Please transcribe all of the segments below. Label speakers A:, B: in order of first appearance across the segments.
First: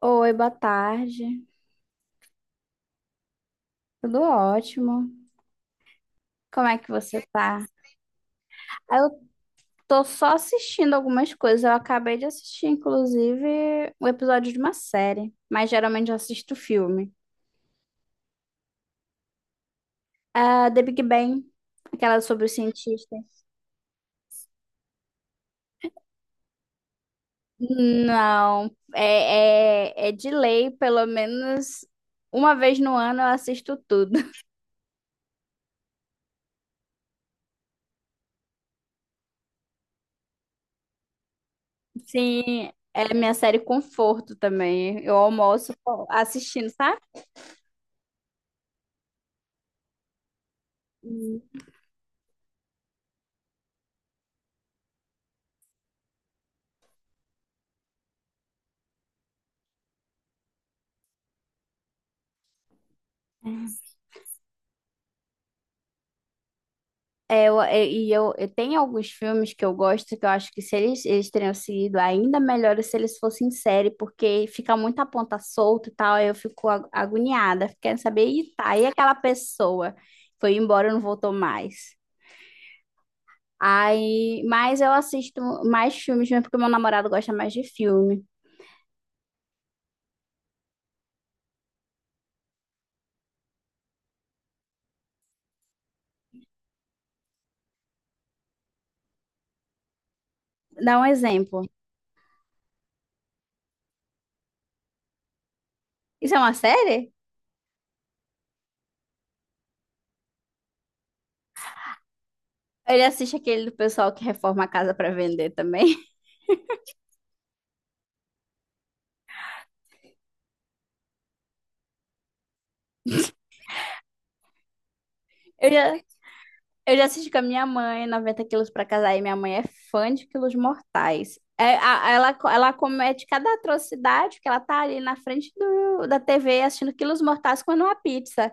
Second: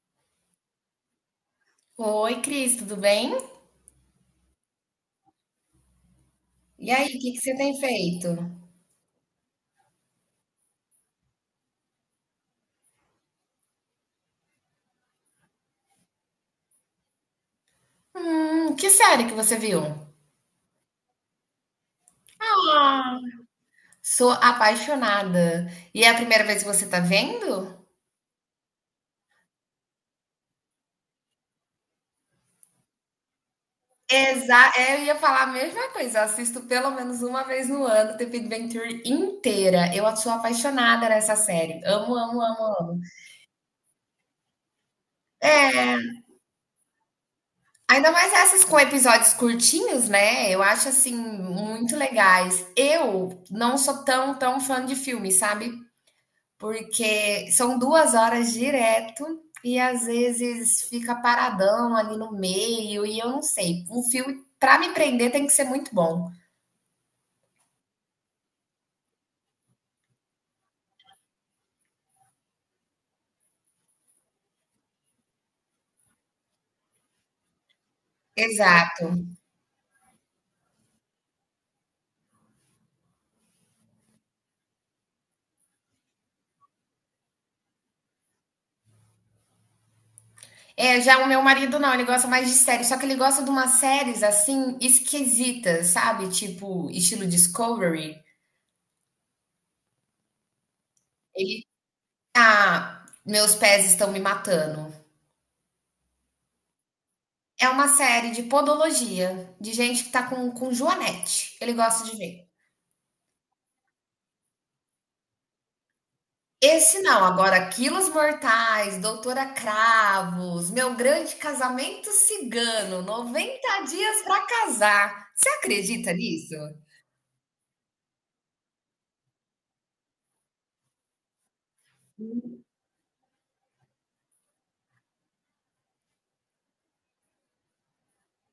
A: Oi, boa tarde.
B: Oi, Cris, tudo bem?
A: Tudo ótimo. Como é que
B: E aí, o
A: você
B: que que você
A: tá?
B: tem feito?
A: Ah, eu tô só assistindo algumas coisas. Eu acabei de assistir, inclusive, um episódio de uma série, mas geralmente eu assisto filme.
B: Que série que você viu?
A: Ah, The Big Bang, aquela sobre os cientistas.
B: Sou apaixonada. E é a primeira vez que você tá vendo?
A: Não, é de lei, pelo menos uma vez no ano eu assisto tudo.
B: Eu ia falar a mesma coisa. Eu assisto pelo menos uma vez no ano, The Big Bang Theory inteira. Eu sou apaixonada nessa série. Amo, amo, amo,
A: Sim,
B: amo.
A: é minha série conforto também. Eu almoço assistindo, sabe?
B: Ainda mais essas com episódios curtinhos, né? Eu acho assim muito legais. Eu não sou tão fã de filme, sabe? Porque são 2 horas direto e às vezes fica paradão ali no meio e eu não
A: Hum.
B: sei. Um filme para me prender tem que ser muito bom.
A: Eu tenho alguns filmes que eu gosto, que eu acho que se eles teriam seguido ainda melhor se eles fossem em série, porque fica muita ponta solta e tal, aí eu fico agoniada, querendo saber, e tá, e
B: Exato.
A: aquela pessoa foi embora e não voltou mais. Aí, mas eu assisto mais filmes mesmo porque meu namorado gosta mais de filme.
B: É, já o meu marido não, ele gosta mais de séries, só que ele gosta de umas séries assim esquisitas, sabe? Tipo, estilo Discovery.
A: Dá um
B: Ele,
A: exemplo.
B: ah, meus pés estão me matando.
A: Isso é uma série?
B: É uma série de podologia, de gente que tá com joanete. Ele gosta de ver.
A: Ele assiste aquele do pessoal que reforma a casa pra vender também.
B: Esse não, agora Quilos Mortais, Doutora Cravos, Meu Grande Casamento Cigano, 90 dias para casar. Você
A: Eu já,
B: acredita nisso?
A: Eu já assisti com a minha mãe, 90 quilos pra casar, e minha mãe é fã de quilos mortais. É, ela comete cada atrocidade que ela tá ali na frente da TV assistindo quilos mortais comendo uma pizza.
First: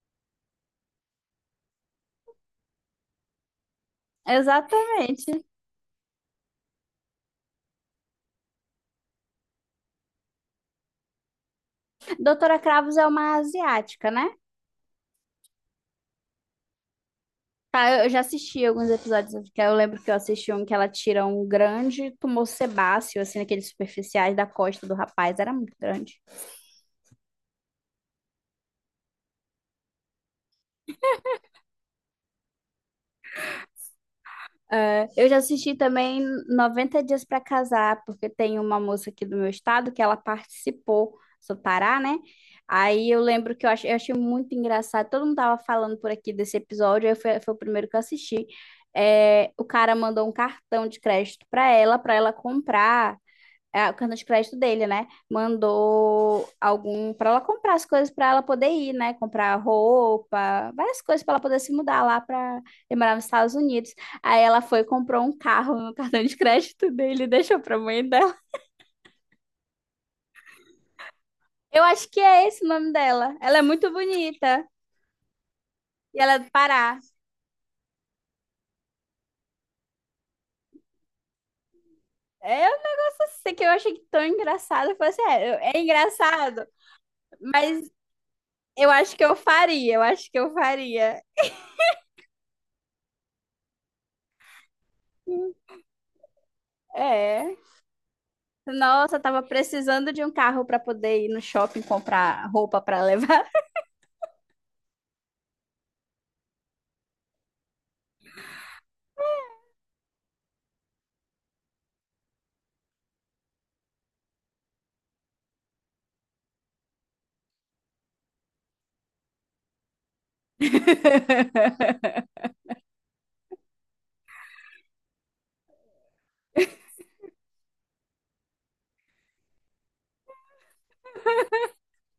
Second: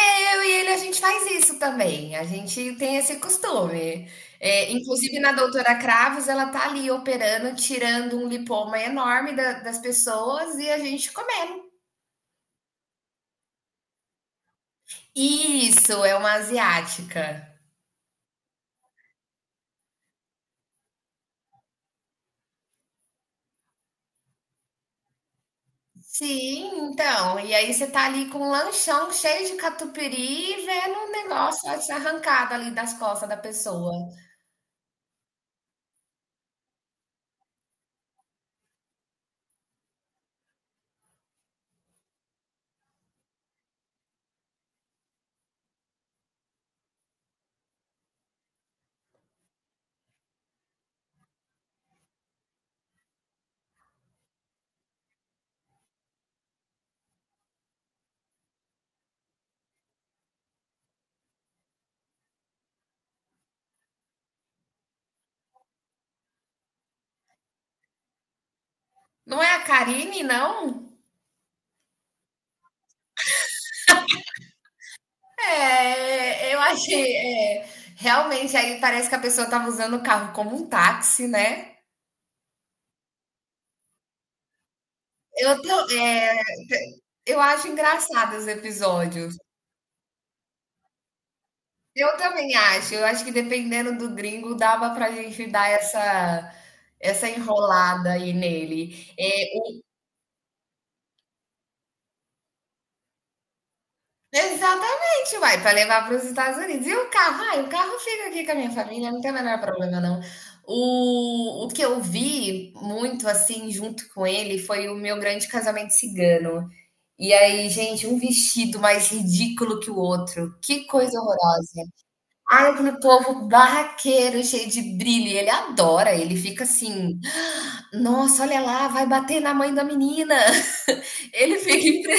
B: Eu e ele a gente faz isso também. A gente tem esse costume. É, inclusive na
A: Exatamente.
B: Doutora Cravos, ela tá ali operando, tirando um lipoma enorme das pessoas e a gente comendo.
A: Doutora Cravos é uma asiática, né?
B: Isso é uma asiática.
A: Tá, eu já assisti alguns episódios, que eu lembro que eu assisti um que ela tira um grande tumor sebáceo, assim, naqueles superficiais da costa do rapaz, era muito grande.
B: Sim, então, e aí você tá ali com um lanchão cheio de catupiry e vendo o negócio arrancado ali das costas da pessoa.
A: É, eu já assisti também 90 Dias para Casar, porque tem uma moça aqui do meu estado que ela participou, sou Pará, né? Aí eu lembro que eu achei muito engraçado, todo mundo tava falando por aqui desse episódio, aí foi o primeiro que eu assisti. É, o cara mandou um cartão de crédito para ela comprar, o cartão de crédito dele, né? Mandou algum para ela comprar as coisas para ela poder ir, né? Comprar roupa, várias coisas para ela poder se mudar lá para ele morar nos Estados Unidos. Aí ela foi e comprou um carro no cartão de crédito dele e deixou para mãe dela.
B: Não é a Karine, não?
A: Eu acho que é esse o nome dela. Ela é muito bonita e ela é do
B: É, eu
A: Pará.
B: achei, é, realmente aí parece que a pessoa tava usando o carro como um táxi, né?
A: É um negócio assim que eu achei tão engraçado. Eu falei assim,
B: Eu,
A: é
B: tô- é,
A: engraçado,
B: eu acho
A: mas
B: engraçado os
A: eu acho que
B: episódios.
A: eu faria, eu acho que eu faria.
B: Eu também acho, eu acho que dependendo do gringo dava pra gente dar essa
A: É.
B: enrolada aí nele.
A: Nossa, tava
B: É,
A: precisando de um carro para poder ir no shopping comprar roupa para levar.
B: exatamente, vai para levar para os Estados Unidos. E o carro? Ai, o carro fica aqui com a minha família, não tem o menor problema, não. O que eu vi muito, assim, junto com ele, foi o meu grande casamento cigano. E aí, gente, um vestido mais ridículo que o outro. Que coisa horrorosa. Ai, aquele povo barraqueiro, cheio de brilho. E ele adora, ele fica assim: "Ah, nossa, olha lá, vai bater na mãe da menina." Ele fica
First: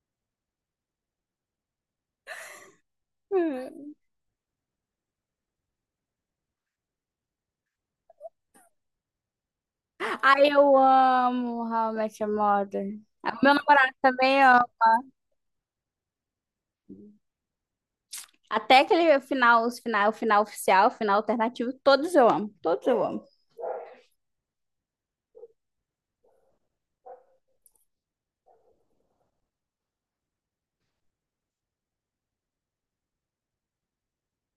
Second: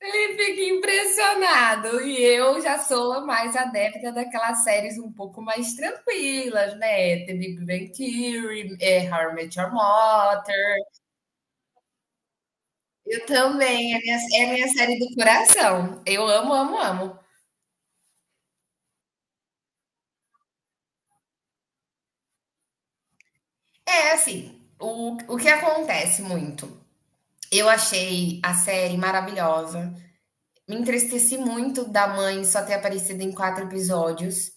B: ele fica impressionado. E eu já sou mais adepta daquelas séries um pouco mais tranquilas, né? The Big Bang Theory, é, How I Met Your
A: Ai, eu
B: Mother.
A: amo How I Met Your Mother.
B: Eu
A: O meu namorado
B: também,
A: também,
B: é
A: ó.
B: minha série do coração. Eu amo, amo, amo.
A: Até aquele final, o final oficial, o final alternativo, todos eu amo. Todos eu amo.
B: É assim, o que acontece muito? Eu achei a série maravilhosa. Me entristeci muito da mãe só ter aparecido em quatro episódios.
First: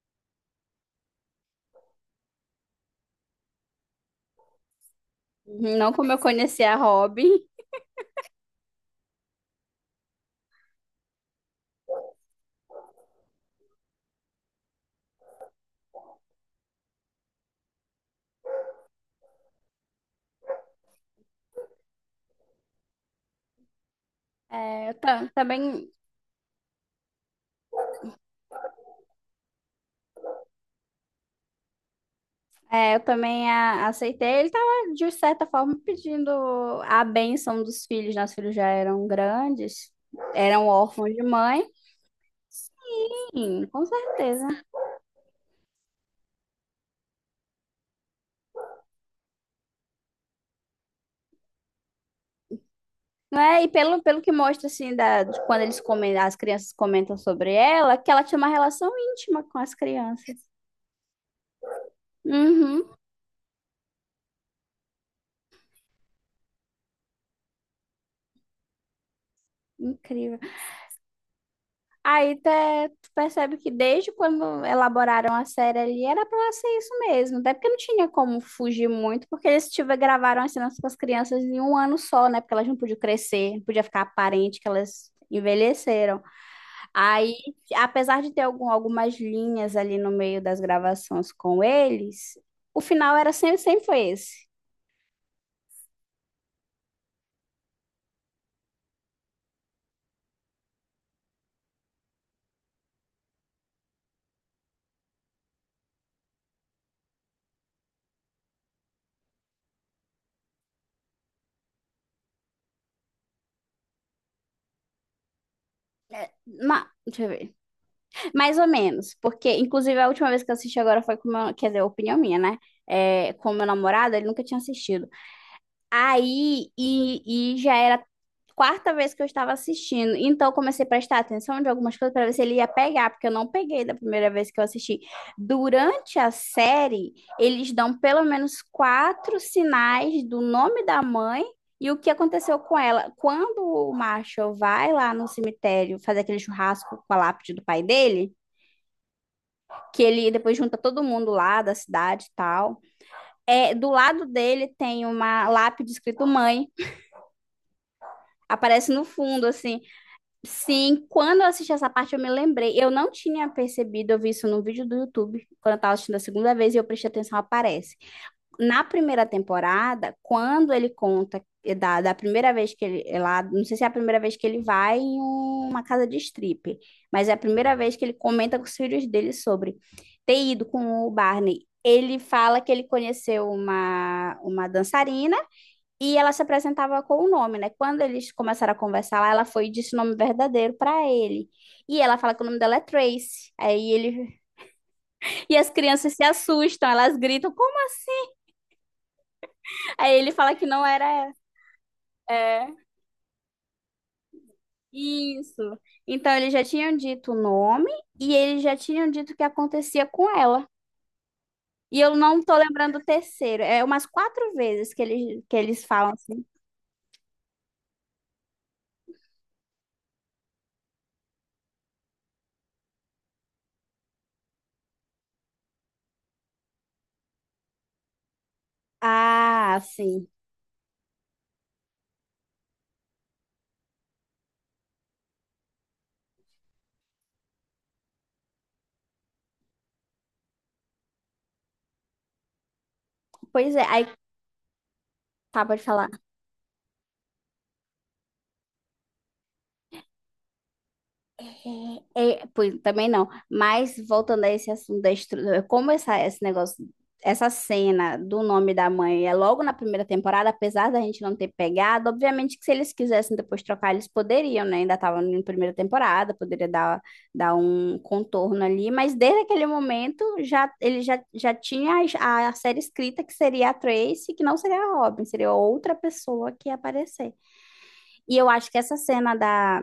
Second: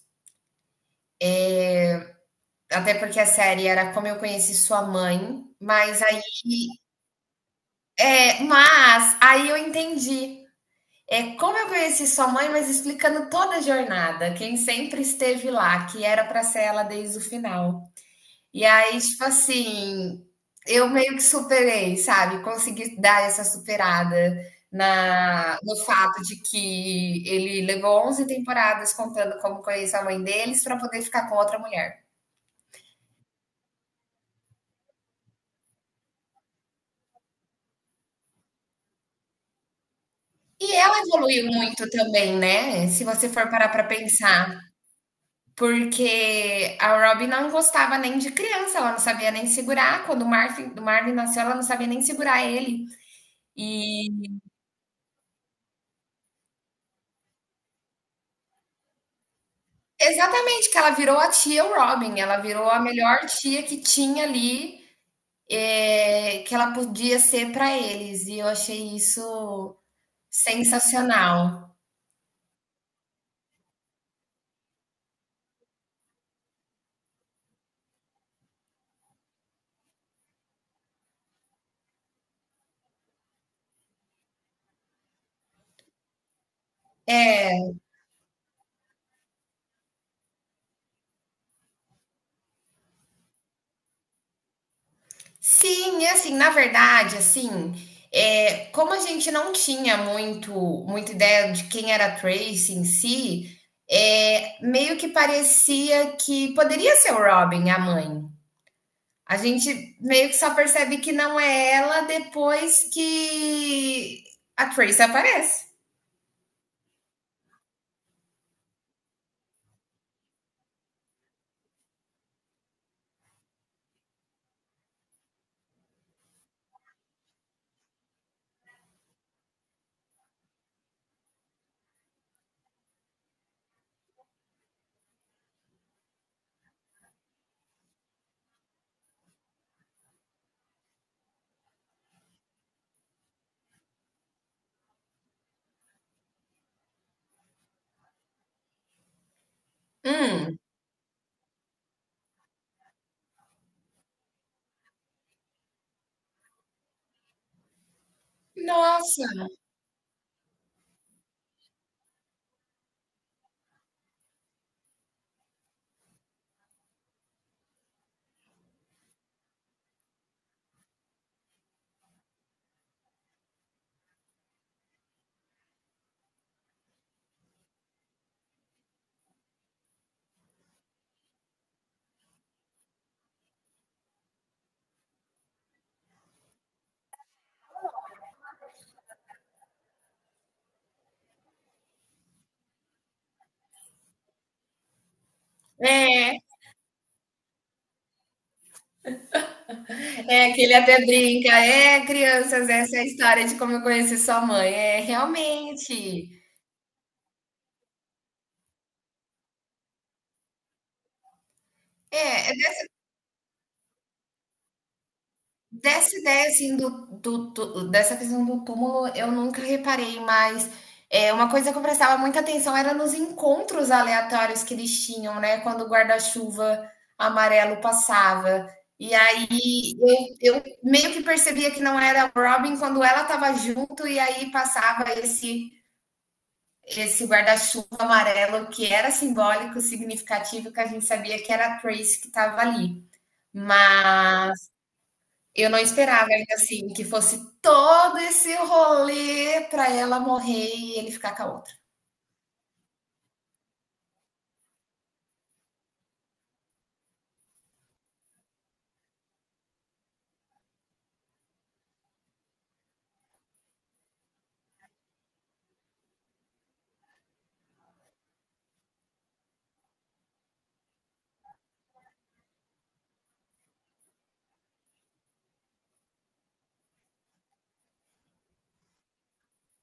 B: Até porque a série era como eu conheci sua mãe,
A: Uhum, não
B: mas
A: como eu conheci a Robin.
B: é, mas aí eu entendi. É, como eu conheci sua mãe, mas explicando toda a jornada, quem sempre esteve lá, que era para ser ela desde o final. E aí, tipo assim, eu meio que superei, sabe? Consegui dar essa superada
A: É, eu ta-
B: no
A: também,
B: fato de que ele levou 11 temporadas contando como conhece a mãe deles para poder ficar com outra mulher.
A: eu também aceitei. Ele tava, de certa forma, pedindo a bênção dos filhos. Nossos filhos já eram grandes, eram
B: E ela
A: órfãos de
B: evoluiu
A: mãe.
B: muito também, né? Se você for
A: Sim,
B: parar para
A: com certeza.
B: pensar. Porque a Robin não gostava nem de criança, ela não sabia nem segurar. Quando o Marvin nasceu, ela não sabia nem segurar ele.
A: Não é? E pelo,
B: E
A: pelo que mostra, assim, de quando eles comem, as crianças comentam sobre ela, que ela tinha uma relação íntima com as crianças.
B: exatamente, que ela virou a tia Robin, ela virou a
A: Uhum,
B: melhor tia que tinha ali, que ela podia ser para eles. E eu achei isso
A: incrível.
B: sensacional.
A: Aí até tu percebe que desde quando elaboraram a série ali, era pra ela ser isso mesmo. Até porque não tinha como fugir muito, porque eles tiveram, gravaram as cenas com as crianças em um ano só, né? Porque elas não podiam crescer, não podia ficar aparente que elas envelheceram. Aí,
B: É,
A: apesar de ter algumas linhas ali no meio das gravações com eles, o final era sempre foi esse.
B: sim, e assim, na verdade, assim, como a gente não tinha muito muita ideia de quem era a Tracy em si, meio que parecia que poderia ser o Robin, a mãe. A gente meio que só percebe que não é ela depois que a Tracy aparece.
A: É, deixa eu ver. Mais ou menos, porque inclusive a última vez que eu assisti agora foi com o meu, quer dizer, opinião minha, né? É, com o meu namorado, ele nunca tinha assistido. Aí, e já era a quarta vez que eu estava assistindo. Então, eu comecei a prestar atenção de algumas coisas para ver se ele ia pegar, porque eu não peguei da primeira vez que eu assisti. Durante a série, eles dão pelo menos quatro sinais do nome da mãe e o que aconteceu com ela. Quando o Marshall vai lá no cemitério fazer aquele churrasco com a lápide do pai dele, que ele depois
B: Hum,
A: junta todo mundo lá da cidade e tal. É, do lado dele tem uma lápide escrito mãe. Aparece no
B: nossa,
A: fundo, assim. Sim, quando eu assisti essa parte, eu me lembrei. Eu não tinha percebido, eu vi isso num vídeo do YouTube, quando eu tava assistindo a segunda vez, e eu prestei atenção, aparece. Na primeira temporada, quando ele conta, da primeira vez que ele é lá, não sei se é a primeira vez que ele vai em uma casa de strip, mas é a primeira vez que ele comenta com os filhos dele sobre ter ido com o Barney. Ele fala que ele conheceu uma dançarina e ela se apresentava com o nome, né? Quando eles começaram a conversar lá, ela foi e disse o nome verdadeiro para ele. E ela fala que o nome dela é Tracy. Aí ele. E as crianças se
B: é,
A: assustam, elas gritam, como? Aí ele
B: é
A: fala
B: que
A: que
B: ele
A: não
B: até
A: era ela.
B: brinca, é,
A: É,
B: crianças, essa é a história de como eu conheci sua mãe. É,
A: isso.
B: realmente.
A: Então eles já tinham dito o nome e eles já tinham dito o que acontecia com ela. E eu
B: É,
A: não
B: é
A: tô lembrando o terceiro. É umas quatro vezes que eles falam
B: Dessa
A: assim.
B: ideia, assim, dessa questão do túmulo, eu nunca reparei, mas é, uma coisa que eu prestava muita atenção era nos encontros aleatórios que eles tinham, né? Quando o guarda-chuva amarelo passava. E aí
A: Ah, sim.
B: eu meio que percebia que não era a Robin quando ela estava junto, e aí passava esse guarda-chuva amarelo que era simbólico, significativo, que a gente sabia que era a Trace que estava ali.
A: Pois é. Aí,
B: Mas
A: tá,
B: eu não
A: pode falar.
B: esperava ainda, assim, que fosse todo esse rolê para ela morrer e ele ficar com a outra.
A: Pois, também não. Mas voltando a esse assunto da estrutura, como essa, esse negócio, essa cena do nome da mãe é logo na primeira temporada, apesar da gente não ter pegado. Obviamente que se eles quisessem depois trocar, eles poderiam, né? Ainda estavam na primeira temporada, poderia dar um contorno ali, mas desde aquele momento já ele já tinha a série escrita que seria a Tracy, que não seria a Robin, seria outra pessoa que ia aparecer. E eu acho que essa cena da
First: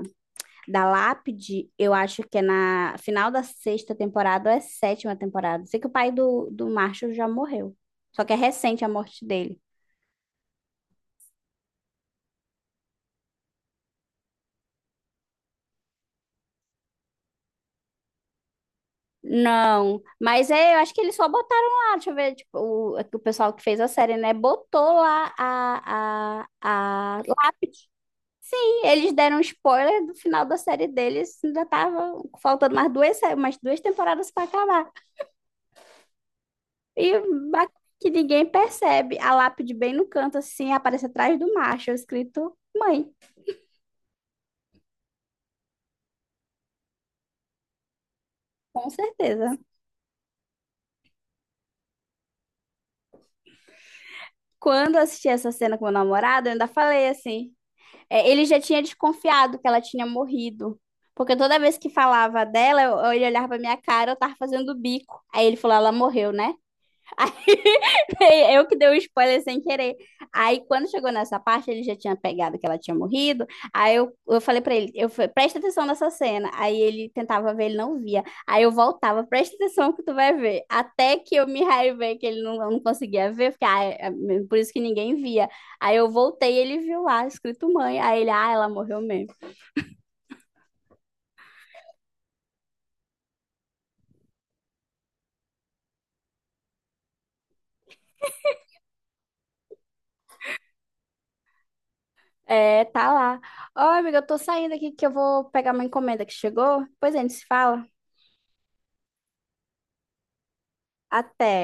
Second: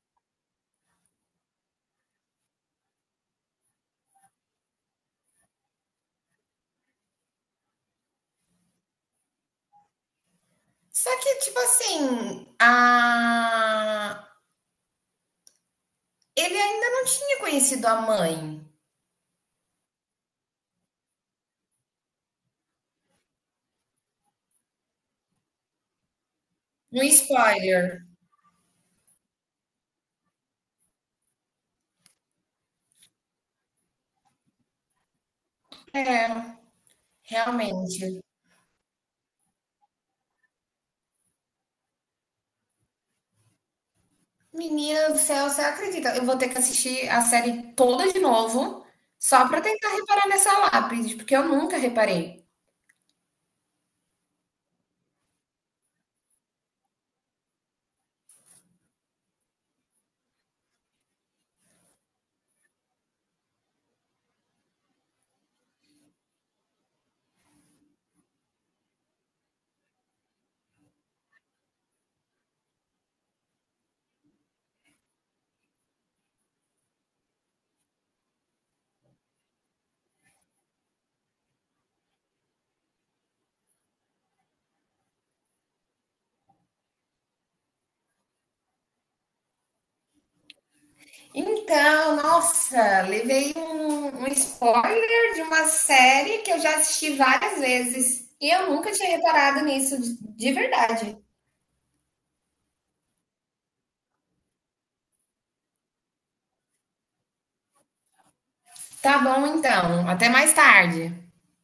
A: da lápide, eu acho que é na final da sexta temporada ou é sétima temporada. Sei que o pai do Marshall já morreu. Só que é recente a morte dele.
B: Só que, tipo assim, a... ele ainda não tinha conhecido a mãe.
A: Não, mas é, eu acho que eles só botaram lá, deixa eu ver, tipo, o pessoal que fez a série, né? Botou lá a,
B: Um
A: a, a lápide.
B: spoiler.
A: Sim, eles deram um spoiler do final da série deles, ainda tava faltando umas duas temporadas para acabar.
B: É,
A: E ba- que
B: realmente.
A: ninguém percebe. A lápide bem no canto, assim, aparece atrás do macho, escrito mãe,
B: Menina do céu, você acredita? Eu vou ter que assistir a série toda de novo
A: com
B: só
A: certeza.
B: para tentar reparar nessa lápide, porque eu nunca reparei.
A: Quando eu assisti essa cena com meu namorado, eu ainda falei assim. É, ele já tinha desconfiado que ela tinha morrido. Porque toda vez que falava dela, ele olhava pra minha cara, eu tava fazendo bico. Aí ele falou, ela morreu, né? Eu que dei o spoiler sem querer. Aí, quando chegou nessa parte, ele já tinha pegado que ela tinha morrido. Aí eu falei pra ele, eu falei, presta atenção nessa cena. Aí ele tentava ver, ele não via. Aí eu voltava, presta atenção que tu vai ver. Até que eu me raivei que ele não conseguia ver, porque é por isso que ninguém via. Aí eu voltei e ele viu lá, escrito mãe. Aí ele, ah, ela morreu mesmo.
B: Então, nossa, levei um spoiler de uma série que eu já assisti várias vezes e eu nunca tinha reparado nisso de verdade.
A: É, tá lá. Ó, amiga, eu tô saindo aqui que eu vou pegar uma encomenda que chegou. Depois a gente se fala.
B: Tá bom, então. Até mais tarde.
A: Até.